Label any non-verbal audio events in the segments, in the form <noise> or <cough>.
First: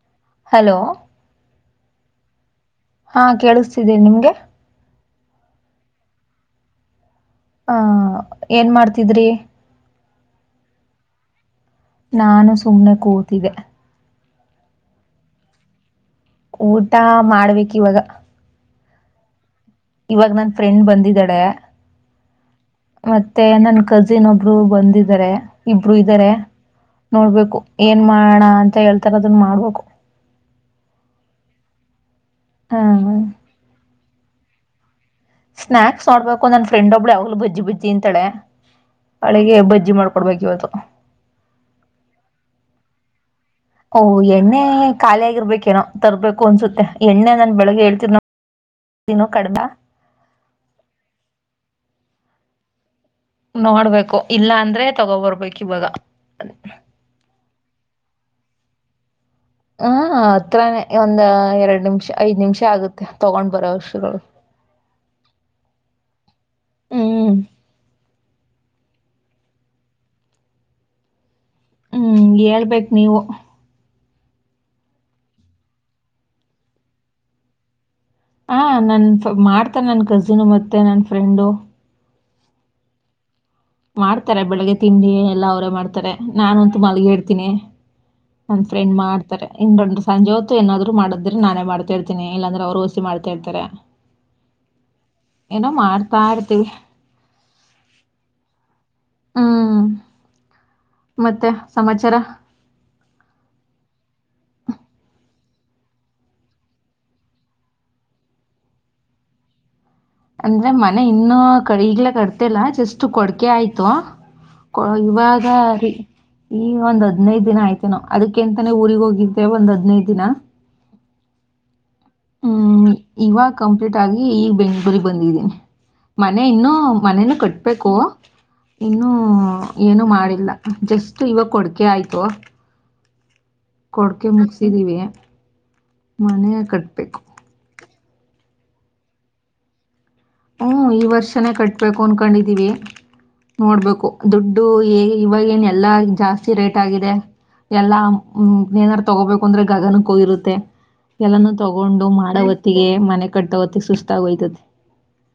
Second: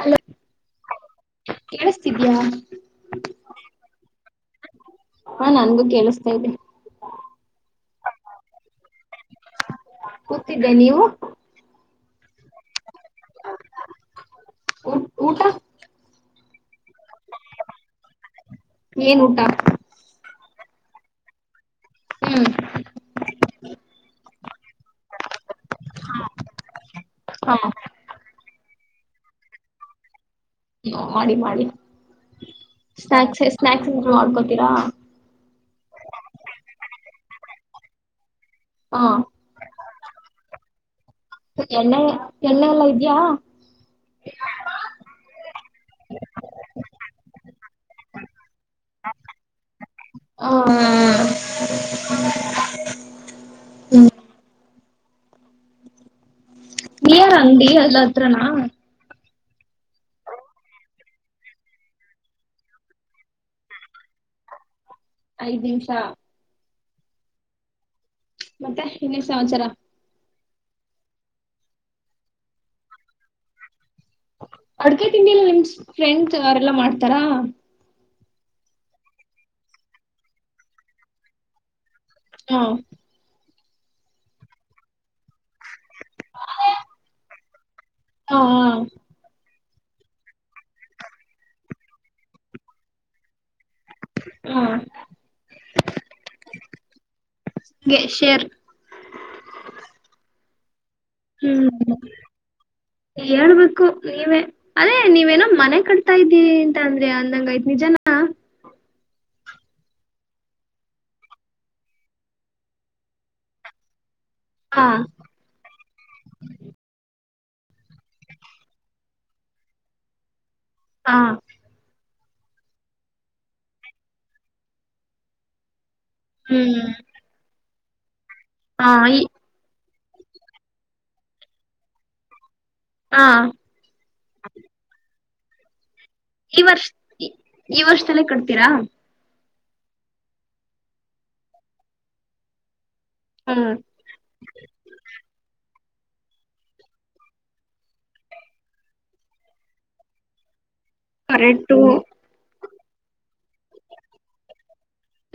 Hello hello ಕೇಳಿಸತಿದ್ಯಾ ಹಾಂ ಕೇಳಿಸ್ತಿದೆ ನಿಮಗೆ ಹಾ ನನ್ಗೂ ಕೇಳಸ್ತಾ ಇದ್ದೆ ಹ ಏನ್ ಮಾಡ್ತಿದ್ರಿ ಕೂತಿದ್ದೆ ನೀವು ನಾನು ಸುಮ್ಮ್ನೆ ಕೂತಿದೆ ಊ ಊಟ ಊಟ ಮಾಡ್ಬೇಕ ಇವಾಗ ಏನ್ ಊಟ ಇವಾಗ ನನ್ ಫ್ರೆಂಡ್ ಬಂದಿದ್ದಳ ಹ್ಮ್ ಮತ್ತೆ ನನ್ ಕಜಿನ್ ಒಬ್ರು ಬಂದಿದ್ದಾರೆ ಇಬ್ರು ಇದ್ದಾರೆ ಹಾ ನೋಡ್ಬೇಕು ಏನ್ ಮಾಡೋಣ ಅಂತ ಹೇಳ್ತ ಈ ತರದನ್ನ ಮಾಡ್ಬೇಕು ಹ ಮಾಡಿ ಮಾಡಿ ಸ್ನಾಕ್ಸ್ ಸ್ಕ್ಸ್ ಮಾಡ್ಕೊಡಿ ರಾ ಸ್ನಾಕ್ಸ್ ನೋಡ್ಬೇಕು ನನ್ ಫ್ರೆಂಡ್ ಒಬ್ಳುಅವ್ಳು ಬಜ್ಜಿ ಬಜ್ಜಿ ಅಂತಳೆ ಹಾ ಹಳೆಗೆ ಬಜ್ಜಿ ಮಾಡ್ಕೊ ಕೊಡ್ಬೇಕಿವತ್ತು ಎಣ್ಣೆ ಎಣ್ಣೆ ಎಲ್ಲಾ ಇದ್ಯಾ ಓಹ ಎಣ್ಣೆ ಖಾಲಿ ಆಗಿರ್ಬೇಕೇನೋ ತರ್ಬೇಕು ಅನ್ಸುತ್ತೆ ಎಣ್ಣೆ ನಾನ್ ಬೆಳಗ್ಗೆ ಹೇಳ್ತರ್ ದಿನೋ ಕಡಮ ಹ <unintelligible> ಹ್ಮ್ ನೋಡ್ಬೇಕು ಇಲ್ಲ ಅಂದ್ರೆ ತಗೋಬರ್ಬೇಕು ಇವಾಗ ನಿಯರ್ ಅಂಗಡಿ ಅಲ್ಲ ಅತ್ರನಾ ಹಾ ಹತ್ರಾನೇ ಒಂದ ಎರಡ್ ನಿಮಿಷ ಐದ್ ನಿಮಿಷ ಆಗುತ್ತೆ ತಗೊಂಡ್ ಬರೋ ವಸ್ಟ ಐದ್ ನಿಮ್ಸಾ ಹ್ಮ್ ಮತ್ತೆ ಇನ್ನೇನು ಸಮಾಚಾರ ಹ್ಮ್ ಹೇಳ್ಬೇಕ್ ನೀವು. ಅಡ್ಗೆೆ ತಿಂಡಿ ಎಲ್ಲ ನಿಮ ಫ್ರೆಂಡ್ ಅವರೆಲ್ಲಾ ಮಾಡ್ತಾರಾ. ಹ ನನ್ ಮಾಡ್ತ ನನ್ ಕಜಿನ್ ಮತ್ತೆ ನನ್ ಫ್ರೆಂಡು. ಹಾ. ಮಾಡ್ತಾರೆ ಬೆಳಗ್ಗೆ ತಿಂಡಿ ಎಲ್ಲ ಅವರೇ ಮಾಡ್ತಾರೆ ನಾನುಂತು ಮಲ್ಗೀರ್ತೀನಿ. ಹ ನನ್ ಫ್ರೆಂಡ್ ಮಾಡ್ತಾರೆ. ಇಂದೊಂದ್ ಸಂಜೆ ಹೊತ್ತು ಏನಾದ್ರು ಮಾಡಿದ್ರೆ ನಾನೇ ಮಾಡ್ತಾ ಇತನಿ ಇಲ್ಲಾಂದ್ರೆ ಅವರು ಹೊಸಿ ಮಾಡ್ತಾ ಇರ್ತಾರೆ. ಹ ಹ ಏನೋ ಮಾಡ್ತಾ ಇರ್ತೀವಿ. ಶೇರ್ ಹ್ಮ. ಹ್ಮ್ ಹೇಳ್ಬೇಕು ನೀವೇ. ಅದೇ ನೀವೇನೋ ಮನೆ ಕಟ್ತಾ ಇದ್ದಿ ಅಂತ ಅಂದ್ರೆ ಅಂದಂಗ ಐದ್ ನಿಜನ. ಅಂದ್ರೆ ಮನೆ ಇನ್ನುೂ ಕ ಈಗ್ಲ ಕಟ್ಟಿಲ್ಲ ಇಲ್ಲ ಜಸ್ಟ್ ಕೊಡ್ಕೆ ಆಯ್ತು. ಹಾ ಇವಾಗ ರೀ ಈ ಒಂದ. ಹದ್ನೈದು ದಿನ ಆಯ್ತೆ ನಾ ಅದಕ್ಕೆ ಎಂತಾನೇ ಊರಿಗೆಗ್ ಹೋಗಿದ್ದೆ ಒಂದ್ ಹದಿನೈದು ದಿನ. ಹ. ಹ್ಮ್ ಇವಾಗ ಕಂಪ್ಲೀಟ್ ಆಗಿ ಈ ಬೆಂಗ್ಗಳೂರಿಗೆ ಬಂದಿದ್ದೀನಿ. ಮನೆ ಇನ್ನುೂ ಹ್ಮ್ ಮನೇನು ಕಟ್. ಬೇಕು. ಹಾ ಇನ್ನುೂ ಈ ಏನು ಮಾಡಿಲ್ಲ ಜಸ್ಟ್ ಇವಾಗ ಕೊಡ್ಕೆ ಆಯ್ತು. ಹಾ ಕೊಡ್ಕೆ ಮುಗಸಿದೀವಿ. ಈ ವರ್ಷ ಈ ವರ್ಷ. ಇಷ್ಟ್ರಲ್ಲೇ ಕಡ್ತೀರಾ. ಹ್ಮ್ ಈ ವರ್ಷನೇ ಕಟ್ಬೇಕು ಅನ್ಕೊಂಡಿದ್ದೀವಿ. ಹ್ಮ್ ನೋಡ್ಬೇಕು ದುಡ್ಡು ಹೇಗೆ ಇವಾಗ ಎನ್. ಎಲ್ಲಾ ಜಾಸ್ತಿ ರೇಟ್ ಆಗಿದೆ ಎಲ್ಲಾ ಏನಾರು ತಗೋಬೇಕು ಅಂದ್ರೆ ಗಗನಕ್ಕೂಗಿರುತ್ತೆ. ಎಲ್ಲಾನ ಕರೆಂಟು ತಗೊಂಡು ಮಾಡವ. ಮನೆ ಕಟ್ಟತವತ್ತಗೆ ಸುಸ್ತಾಗೋಯ್ತದೆ.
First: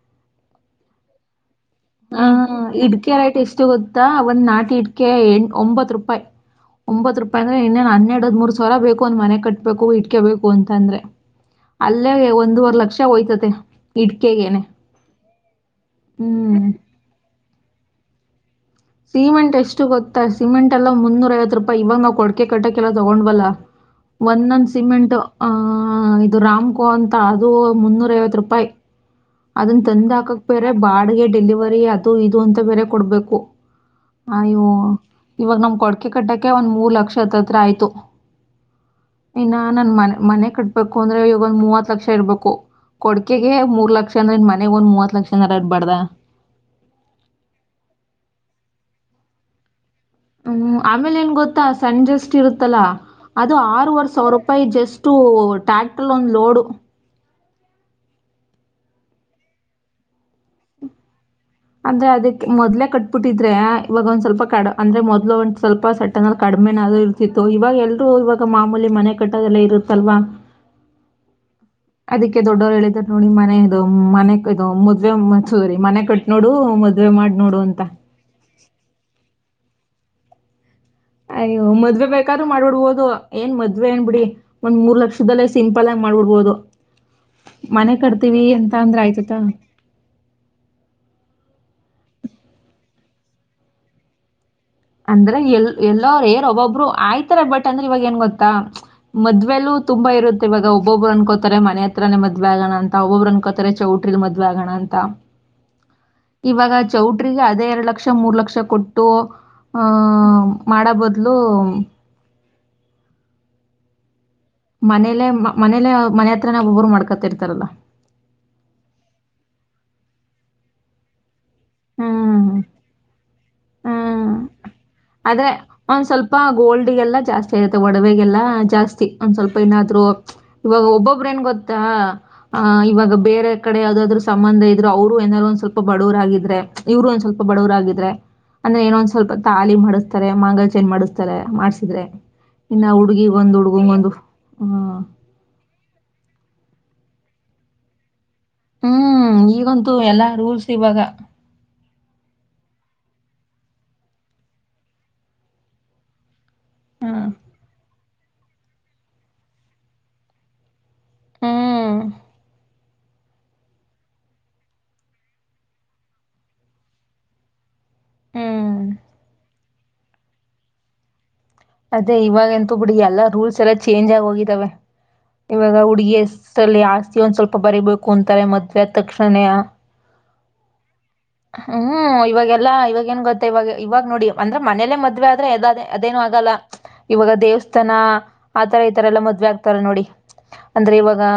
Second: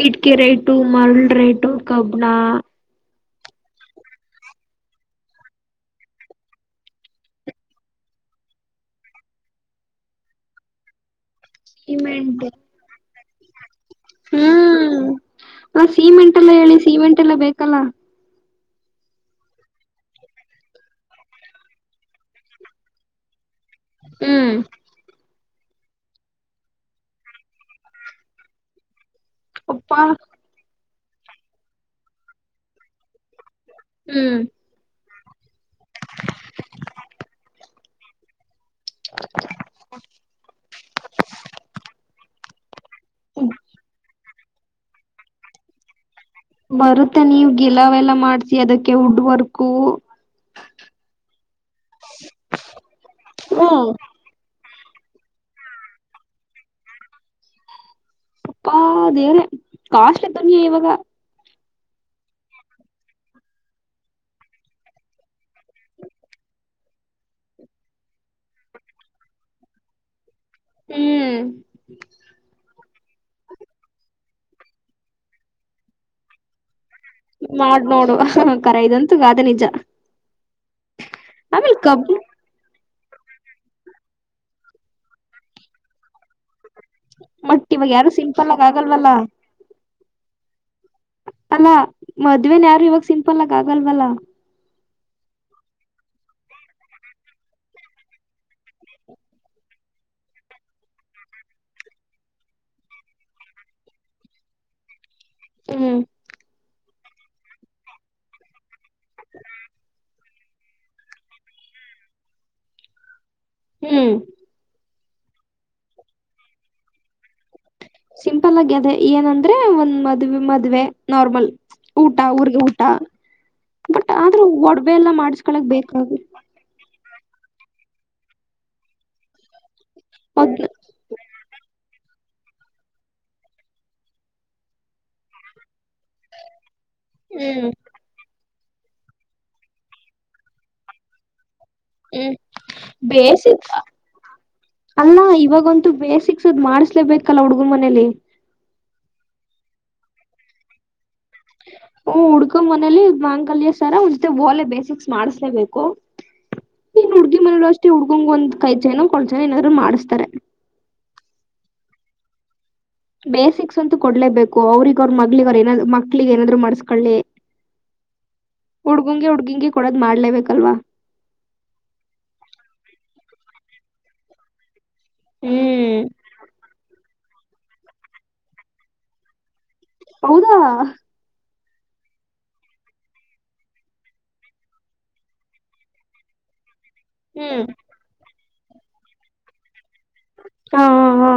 ಇಟ್ಗೆ ರೇಟು ಮರಳ ರೇಟ್. ಕಬ್ನ. ಇಟ್ಗೆ ರೈಟ್ ಎಷ್ಟು ಗೊತ್ತಾ ಒಂದ್ ನಾಟಿ ಇಟ್ಕೆ ಎ ಒಂಬತ್ ರೂಪಾಯಿ ಒಂಬತ್ ರೂಪಾಯಿ ಅಂದ್ರೆ ಇನ್ನೇನ್ ಹನ್ನೆರಡ್ ಹದ್ ಮೂರ್ ಸಾವಿರ ಬೇಕು ಒಂದ್ ಮನೆ ಕಟ್ಬೇಕು ಇಟ್ಕೆ ಬೇಕು ಅಂತ ಅಂದ್ರೆ. ಅಲ್ಲೇ ಸಿಮೆಂಟ್ ಒಂದೂವರೆ ಲಕ್ಷ ಹೋಯ್ತತಿ. <unintelligible> ಹ್ಮ್ ನ ಸೀಮೆಂಟ್ ಎಲ್ಲ ಹ್ಞೂ ಹೇಳಿ ಸೀಮೆಂಟ್. ಟೆಲ್ಲಾ ಬೇಕಲ್ಲ. ಸಿಮೆಂಟ್ ಎಷ್ಟು ಗೊತ್ತಾ ಸಿಮೆಂಟ್ ಎಲ್ಲ ಮುನ್ನೂರ ಐವತ್ತು ರೂಪಾಯಿ ಇವಾಗ ನಾವ್ ಕೊಡ್ಕೆ ಕಟ್ಟಕ್ಕೆೆಲ್ಲ ತೊಗೊಂಡ್ಬಲ್ಲಾ. ಹ್ಮ್ ಒಂದೊಂದ ಸಿಮೆಂಟ್ ಆ ಇದು ರಾಮ್ಕೋ ಅಂತ ಅದು ಮುನ್ನೂರ ಐವತ್ ರೂಪಾಯಿ ಅದನ್ನ ಅಪ್ಪಾ ತಂದ ಹಾಕಕ್ ಬೇರ ಬಾಡ್ಗೆ ಡೆಲಿವರಿ ಅದು ಇದು ಅಂತ ಬೇರೆ ಕೊಡ್ಬೇಕು ಹ್ಮ್ ಅಯೋ ಇವಾಗ ನಮ್ ಕೊಡ್ಕೆ ಕಟ್ಟಕ್ಕೆ ಒಂದ್ ಮೂರ್ ಲಕ್ಷ ಹತ್ತತ್ರ ಆಯ್ತು ಇನ್ನ ನನ್ ಮನೆ ಮನೆ ಕಟ್ಬೇಕು ಅಂದ್ರೆ ಈಗೊಂದ್ ಮೂವತ್ ಲಕ್ಷ ಇರ್ಬೇಕು ಕೊಡ್ಕೆಗೆ ಮೂರ್ ಲಕ್ಷ ಂದ್ರನ್ ಮನೆಗ್ ಒಂದ್ ಮೂವತ್ ಲಕ್ಷನರ ಇಡ್ಬಾರ್ದ ಬರುತ್ತೆ ನೀವು ಗಿಲಾವೆಲ್ಲ ಮಾಡ್ಸಿ ಅದಕ್ಕೆ ವುಡ್ ವರ್ಕು ಹ್ಮ್ ಆಮೇಲೆ ಏನ್ ಗೊ ಸಜಸ್ಟ್ ಇರುತ್ತಲ್ಲಾ ಅದು ಹ್ಮ್ ಆರವರೆ ಸಾವಿರ ರೂಪಾಯಿ ಜಸ್ ಎಷ್ಟು ಟ್ಯಾಕ್ಟರ್ ಒಂದು ಲೋಡು ಅಪ್ಪಾ ದೇವರೆ ಕಾಸ್ಟ್ಲಿ ದುನಿಯಾ ಇವಾಗ ಅಂದ್ರೆ ಅದಕ್ಕೆ ಮೊದ್ಲೆೇ ಕಟ್ಬಿಟ್ಟಿದ್ರೆ ಇವಾಗ ಒಂದ್ ಸ್ವಲ್ಪ ಕಾ ಅಂದ್ರೆ ಮೊದ್ಲು ಒಂಟ ಸ್ವಲ್ಪ <unintelligible> ಕಡಿಮೆನಾದು ಇದು ಆತಿತ್ತು ಇವಾಗ ಎಲ್ರುೂ ಇವಾಗ ಮಾಮೂಲಿ ಮನೆ ಕಟ್ಟದೆಲ್ಲ ಇರುತ್ತಲ್ವಾ ಹ್ಮ್ ಅದಕ್ಕೆ ದೊಡ್ಡವ್ರು ಹೇಳಿದಾರ ನೋಡಿ ಮನೆ ಮನೆ ಇದು ಮದ್ೆ ಮ ಸೂರಿ ಮನೆ ಕಟ್ ನೋಡು ಮದ್ ಮಾಡ್ ನೋಡು ಕರ ಇದಂತು ಗಾದೆ ನಿ <unintelligible> ಅಯ್ಯೋ ಮದ್ವೆ ಬೇಕಾದ್ರರು ಮಾಡ್ಬಿಡ್ಬೋದು ಏನ್ ಮದ್ವೆ ಏನ್ ಬಿಡಿ ಒಂದ್ ಮೂರ್ ಲಕ್ಷದಲ್ಲೇ ಸಿಂಪಲ್ ಆಗಿ ಮಾಡ್ಬಿಡ್ಬೋದು ಬಟ್ ಇವಾಗ ಮನೆ ಯಾರು ಕಡ್ತೀವಿ ಸಿಂಪಲ್ ಆಗ ಎಂತ ಅಂದ್ರ ಆಗಲ್ವಲ್ಲ ಆಯ್ತತ್ತಾ ಅಲ್ಲಾ ಮದ್ವೆನ ಯಾರು ಇವಾಗ ಸಿಂಪಲ್ ಆಗ ಆಗಲ್ವಲ್ಲ ಅಂದ್ರೆ ಎಲ್ ಎಲ್ಲೋ ರೇರ್ ಒಬ್ೊಬ್ರು ಆಯ್ತಾರೆ ಬಟ್ ಅಂದ್ರೆ ಇವಾಗ ಏನ್ ಗೊತ್ತಾ ಮದ್ವೊಲೂ ತುಂಬಾ ಇರುತ್ತೆ ಇವಾಗ ಒಬ್ಬೊಬ್ರು ಅನ್ಕೋತಾರೆ ಮನೆ ಹತ್ರನೇ ಮದ್ವೆ ಆಗಣ ಅಂತ ಒಬ್ಬೊಬ್್ರರು ಅನ್ಕೋತಾರೆ ಚೌಟ್ರಿಲ್ ಮದ್ವೆ ಆಗೋಣ ಅಂತ ಹ್ಮ್ ಇವಾಗ ಚೌಟ್ರಿಗೆ ಅದೇ ಎರಡ್ ಲಕ್ಷ ಮೂರ್ ಲಕ್ಷ ಕೊಟ್ಟ ಟ್ಟೋ ಹಾ ಮಾಡೋ ಬದಲು ಹ್ಮ್ ಮನೇಲೆ ಮನೇಲೆ ಮನೆ ಹತ್ರ ಒಬ್ಬ ಒಬ್ಬರು ಮಾಡ್ಕೊತಿರ್ತಾರಲ್ಲ ಸಿಂಪಲ್ ಆಗಿ ಅದೇ ಏನಂದ್ರೆ ಒಂದ್ ಮದ್ೆ ಮದ್ವೆ ನಾರ್ಮಲ್ ಊಟ ಹ್ಮ್ ಊರ್ರಿಗೆ ಊಟ ಬಟ್ ಹ್ಮ್ ಆದ್ರೆ ಒಡ್ ಆದ್ರೆ ಒಂದ್ ಸ್ವಲ್ಪ ಗೋಲ್ಡ್ಗೆಲ್ಲ ಜಾಸ್ತಿ ಆಗರುತ್ತೆ ಒಡವೆಗೆಲ್ಲ ಜಾಸ್ತಿ ಒಂದ್ ಸ್ವಲ್ಪ ಏನಾದ್ರು ಅದ್ ಇವಾಗ ಒಬ್ಬೊಬ್ಬ್ರ ನ್ ಗೊತ್ತಾ ಆ ಇವಾಗ ಬೇರೆ ಕಡೆ ಯಾವ್ದಾದ್ರು ಸಂಬಂಧ ಇದ್ರು ಅವರು ಏನಾದಾರರು ಒಂದ್ ಸ್ವಲ್ಪ ಸ್ವಲ್ಪ ಬಡವರಾಗಿದ್ರೆ ಇವ್ರು ಒಂದ್ ಸ್ವಲ್ಪ ಹ್ಮ್ ಬಡವರಾಗಿದ್ರೆ ಅಂದ್ರ ಏನೊಂದ ಸ್ವಲ್ಪ ತಾಲಿ ಮಾಡಿ ತಾರೆ ಮಾಂಗಾಲಚೆ್ನ ಮಾಡಿಸ್ತಾರೆ ಮಾಡ್ಸಿದ್ರೆ ಹ್ಮ್ ಇನ್ನ ಹುಡ್ಗಿಗ್ ಒಂದು ಬೇಸಿಕ್ ಹುಡ್ಗಂಗೊಂದು ಹ್ಮ್ ಅಲ್ಲ ಇವಾಗಂತು ಬೇಸಿಕ್ಸ್ದು್ ಮಾಡ್ ಬೇಕಲ್ಲ ಹುಡುಗು ಮನಲಿ ಹ್ಮ್ ಈಗಂತೂ ಎಲ್ಲಾ ರೂಲ್ಸ್ ಇವಾಗ ಹ ಹುಡ್ಕ್ ಮನೇಲಿ ಮಾಂಗಲ್ಯ ಸರ ಒಂದ್ ಸ್ವಲ್ಪ ಜೊತೆ ಓಲೆ ಬೇಸಿಕ್ಸ್ ಮಾಡಸ್ಲೇಬೇಕು ಇನ್ ಹ್ಮ್ ಹುಡ್ಗಿ ಮನ ಅಷ್ಟೇ ಹುಡ್ಕಂಗ ಒಂದ್ ಕೈ ಜನ ಕೊಳಚನ ಏನಾದ್ರು ಮಾಡಿಸಸ್ತಾರೆ ಹ್ಮ್ ಬೇಸಿಕ್ಸ್ ಅಂತೂ ಕೊಡ್ಲೇಬೇಕು ಅವ್ರಗ ಅವ್ರ ಮಗ್ಳಗ ಅವ್ ಏನಾದ್ ಮಕ್ಳಿಗೆ ಏನಾದ್ರು ಮಾಡಸ್ಕೊಳ್ಳಿ ಹ್ಮ್ ಹುಡ್ಗುಂಗೆ ಹುಡ್ಗಿಂಗೆ ಕೊಡೋದ್ ಮಾಡ್ಲೇಬೇಕಲ್ವಾ ಅದೇ ಇವಾಗ ಎಂತೂ ಬಿಡಿ ಎಲ್ಲಾ ರೂಲ್ಸ್ ಎಲ್ಲ ಚೇಂಜ್ ಆಗಿ ಹೋಗಿದಾವ ಇವಾಗ ಹ್ಮ್ ಹುಡುಗಿ ಸಲ್ಲಿ ಆ ಒಂದ್ ಸ್ವಲ್ಪ ಬರಿಬೇಕು ಅಂತಾರೆ ಮದ್ವೆೆ ತಕ್ಷಣ ಹೌದಾ ಹ್ಮ್ ಇವಾಗೆಲ್ಲಾ ಇವಾಗೇಏನ್ ಗೊತ್ತ ಇವಾಗ ಇವಾಗ ನೋಡಿ ಅಂದ್ರ ಮನೇಲೆ ಮದ್ವೆ ಆದ್ರೆ ಅದದೇ ಅದೇನು ಆಗಲ್ಲ ಇವಾಗ ಹ್ಮ್ ದೇವಸ್ಥಾನ ಆತರ ಈ ತರ ಎಲ್ಲ ಮದ್ೆ ಆಗ್ತಾರೆ ನೋಡಿ ಹಾ ಅಂದ್ರೆ ಇವಾಗ ಹಾ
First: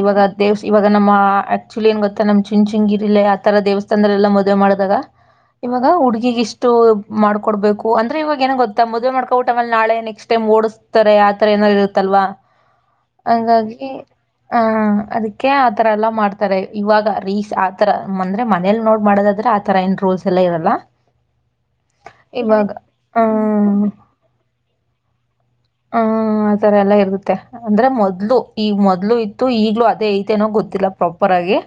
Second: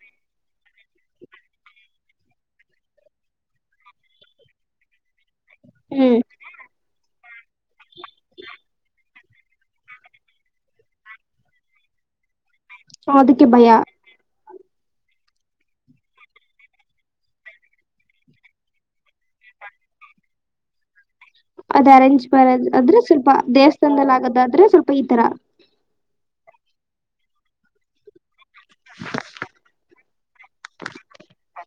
ಇವಾಗ ದೇವಸ್ ಇವ ನಮ್ಮ ಆಕ್ಚುಲಿ ಏನ್ ಗೊತ್ತ ನಮ್ ಚುನ್ಚಿಂಗಿರಿ ಇಲ್ಲಿ ಆ ತರ ದೇವಸ್ಥಾನದಲ್ಲಿ ಎಲ್ಲ ಮದುವೆ ಮಾಡಿದಾಗ ಇವಾಗ ಹ್ಮ್ ಹುಡುಗಿಗ್ ಇಷ್ಟು ಮಾಡ್ಕೊಡ್ಬೇಕು ಅಂದ್ರೆ ಇವಾಗ ಏನ ಗೊತ್ತಾ ಮದ್ವೆ ಮಾಡ್ಕ <unintelligible> ನಾಳೆ ನೆಕ್ಸ್ಟ್ ಟೈಮ್ ತರ ಯಾವತರ ಏನ ಇ ತಲ್ವಾ ಅದಕ್ಕೆ ಭಯ ಹಾಗಾಗಿ ಆ ಹ ಅದಕ್ಕೆ ಆತರ ಎಲ್ಲಾ ಮಾಡ್ತಾರೆ ಇವಾಗ ರೀಸ್ ಆತರ ಅಂದ್ರೆ ಮನೇಲಿ ನೋಡ್ ಮಾಡದಾದ್ರೆ ಆ ತರ ಏನ್ ರೋಲ್ಸ್ ಎಲ್ಲ ಇರಲ್ಲ ಅದ್ ಅರೆಂಜ್ ಬಾರ ಇವಾಗ ಅ್ರೆ ಸ್ವಲ್ಪ ಹ್ಮ್ ದೇವಸ್ಥಾನದಲ್ಲಿ ಆಗೋದಾದ್ರೆ ಸ್ವಲ್ಪ ಈ ತರ ಹ್ಮ ಆತರ ಎಲ್ಲ ಇರತ್ತೆ ಅಂದ್ರೆ ಮೊದ್ಲು ಈಗ ಮೊದ್ಲು ಇತ್ತು ಈಗ್ಲೂ ಅದೇ ಐತೆನೋ ಗೊತ್ತಿಲ್ಲ ಪ್ರಾಪರ್ ಆಗಿ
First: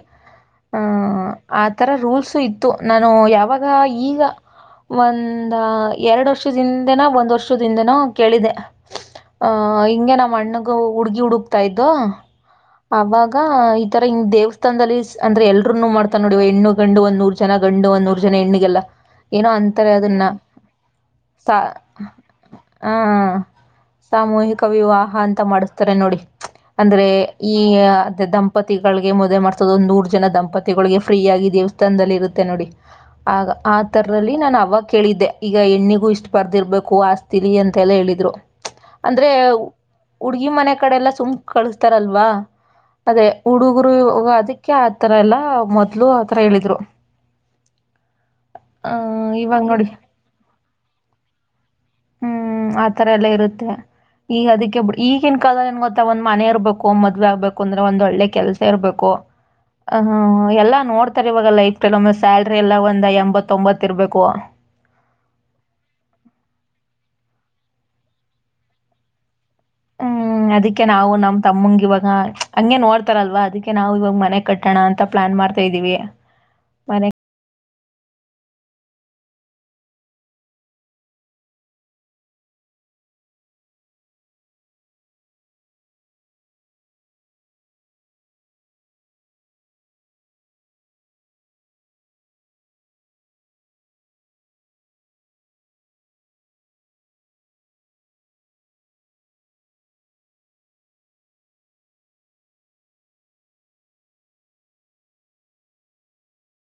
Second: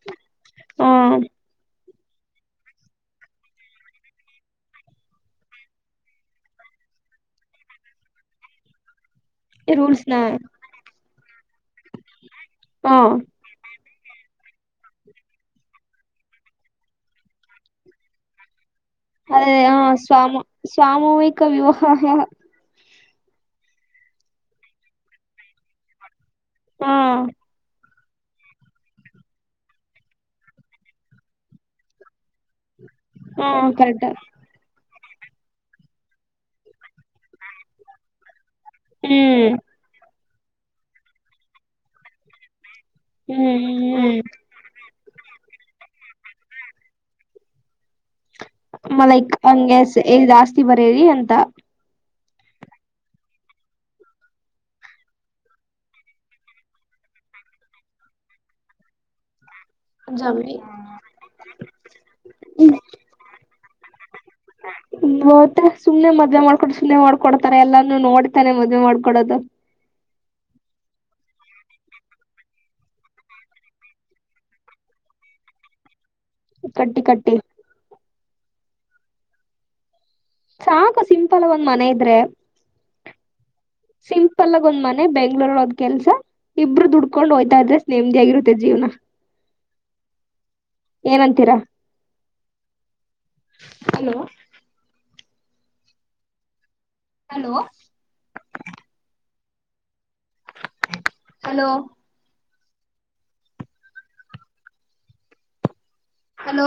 ಹ ಆಹ್ ಆ ತರ ರೂಲ್ಸು ಇತ್ತು ನಾನು ಯಾವಾಗ ಈಗ ಒಂದ ಎರಡು ವರ್ಷದಿಂದನ ಒಂದ್ ವರ್ಷದಿಂದನೋ ಕೇಳಿದೆೆ ಆ್ ರೂಲ್ಸ್ ಹಿಂಗ ನ ನಮ್ಮ ಅಣ್ಣಗ ಹುಡುಗಿ ಹುಡುಕ್ ಇದ್ದೋ ಹ ಅವಾಗ ಈ ತರ ಹಿಂಗ ದೇವಸ್ಥಾನಲ್ಲಿ ಅಂದ್ರ ಎಲ್ರುನು ಮಾಡ್ತ ನೋಡಿವ ಹೆಣ್ಣು ಗಂಡು ಒಂದ್ೂರು ಜ ಗಂಡು ಒಂದ ನೂರು ಜನ ಹೆಣ್ಣಿಗೆಲ್ಲ ಏನೋ ಅದೇ ಹ ಅಂತಾರೆ ಅದನ್ನು ಸ್ಾಮ ಸಾಮೂಹಿಕ ವಿವಾಹ ಹ ಹ ಸಾಮೂಹಿಕ ವಿವಾಹ ಅಂತ ಮಾಡಿಸ್ತಾರೆ ನೋಡಿ ಅಂದ್ರೆ ಹಾ ಈ ಮ ದಂಪತಿಗಳಿಗೆ ಮದ್ವೆ ಮಾಡ್ಸೋದು ಒಂದ್ ನೂರು ಜನ ದಂಪತಿಗಳಿಗೆ ಫ್ರೀ ಆಗಿ ದೇವಸ್ಥಾನದಲ್ ಇರು ತ್ತೆ ನೋಡಿ ಆಗ ಹ್ಮ್ ಆ ಕರೆಕ್ಟ್ ತರಲ್ಲಿ ನಾನ್ ಅವಾಗ್ ಕೇಳಿದ್ದೆ ಈಗ ಹೆಣ್ಣಿಗೂ ಇಷ್ಟ್ ಬರ್ದಿರ್ಬೇಕು ಆಸ್ತಿಲಿ ಅಂತೆಲ್ಲಾ ಹೇಳಿದ್ರು. ಅಂದ್ರೆ ಹ್ಮ್ ಅವ್ ಹುಡ್ಗಿ ಮನೆ ಕಡೆ ಎಲ್ಲಾ ಸುಮ್ ಕಳುಸ್ತಾರಲ್ವಾ ಅದೇ ಹುಡುಗ್ರು ಹ್ಮ್ ಅದಿಕ್ಕೆ ಆ ಆ ತರಲ್ಲ ಮೊದ್ಲು ಆತರ ಹೇಳಿದ್ರು. ಆ ಮ ಲೈಕ್ ಇವಾಗ ನೋಡಿ ಹಂಗಾಸಿ ಜಾಸ್ತಿ ಬರೆರಿ ಅಂತ. ಹ್ಮ್ ಆತರ ಎಲ್ಲ ಇರುತ್ತೆ ಈಗ ಅದಕ್ಕೆ ಈಗಿನ ಕಾಲದಲ್ಲಿ ಏನ್ ಗೊತ್ತ ಒಂದ್ ಮನೆ ಇರ್ಬೇಕು ಮದ್ವೆ ಆಗ್ಬೇಕು ಅಂದ್ರೆ ಒಂದ್ ಒಳ್ಳೆ ಕೆಲ್ಸ ಇರ್ಬೇಕು. ಹ ಜಂಬಿ ಎಲ್ಲಾ ನೋಡ್ತಾರೆ ಇವಾಗ ಲೈಫ್ ಸ್ಟೈಲ್ ಒಮ್ಮ ಸ್ಯಾಲ್ರಿ ಎಲ್ಲಾ ಒಂದ ಎಂಬತ್ತೊಂಬತ್ ಇರ್ಬೇಕು. ಕೊಡ್ತಾರ ಎಲ್ಲಾನು ನೋಡಿತಾನೆ ಮದ್ವೆ ಮಾಡ್ಕೊಡೋದು. ಹ್ಮ್ ಅದಿಕ್ಕೆ ನಾವು ನಮ್ ತಮ್ಮಂಗ ಇವಾಗ ಹಂಗೇನ್ ನೋಡ್ತಾರಲ್ವಾ ಅದಕ್ಕೆ ನಾವು ಇವಾಗ ಮನೆ ಕಟ್ಟೋಣ ಅಂತ ಪ್ಲಾನ್ ಮಾಡ್ತಾ ಇದೀವಿ. ಮನೆ ಕಟ್ಟಿ ಕಟ್ಟಿ ಸಾಕು ಸಿಂಪಲ್ ಆಗ್ ಒಂದ್ ಮನೆ ಇದ್ರೆ ಸಿಂಪಲ್ ಆಗ ಒಂದ್ ಮನೆ ಬೆಂಗ್ಳೂರಲ್ ಒಂದ್ ಕೆಲ್ಸ ಇಬ್ರು ದುಡ್ಕೊಂಡು ಹೋಯ್ತಾ ಇದ್ರೆ ನೆಮ್ದಿ ಆಗಿರುತ್ತೆ ಜೀವನ ಏನಂತೀರ ಹಲೋ ಹಲೋ ಹಲೋ ಹಲೋ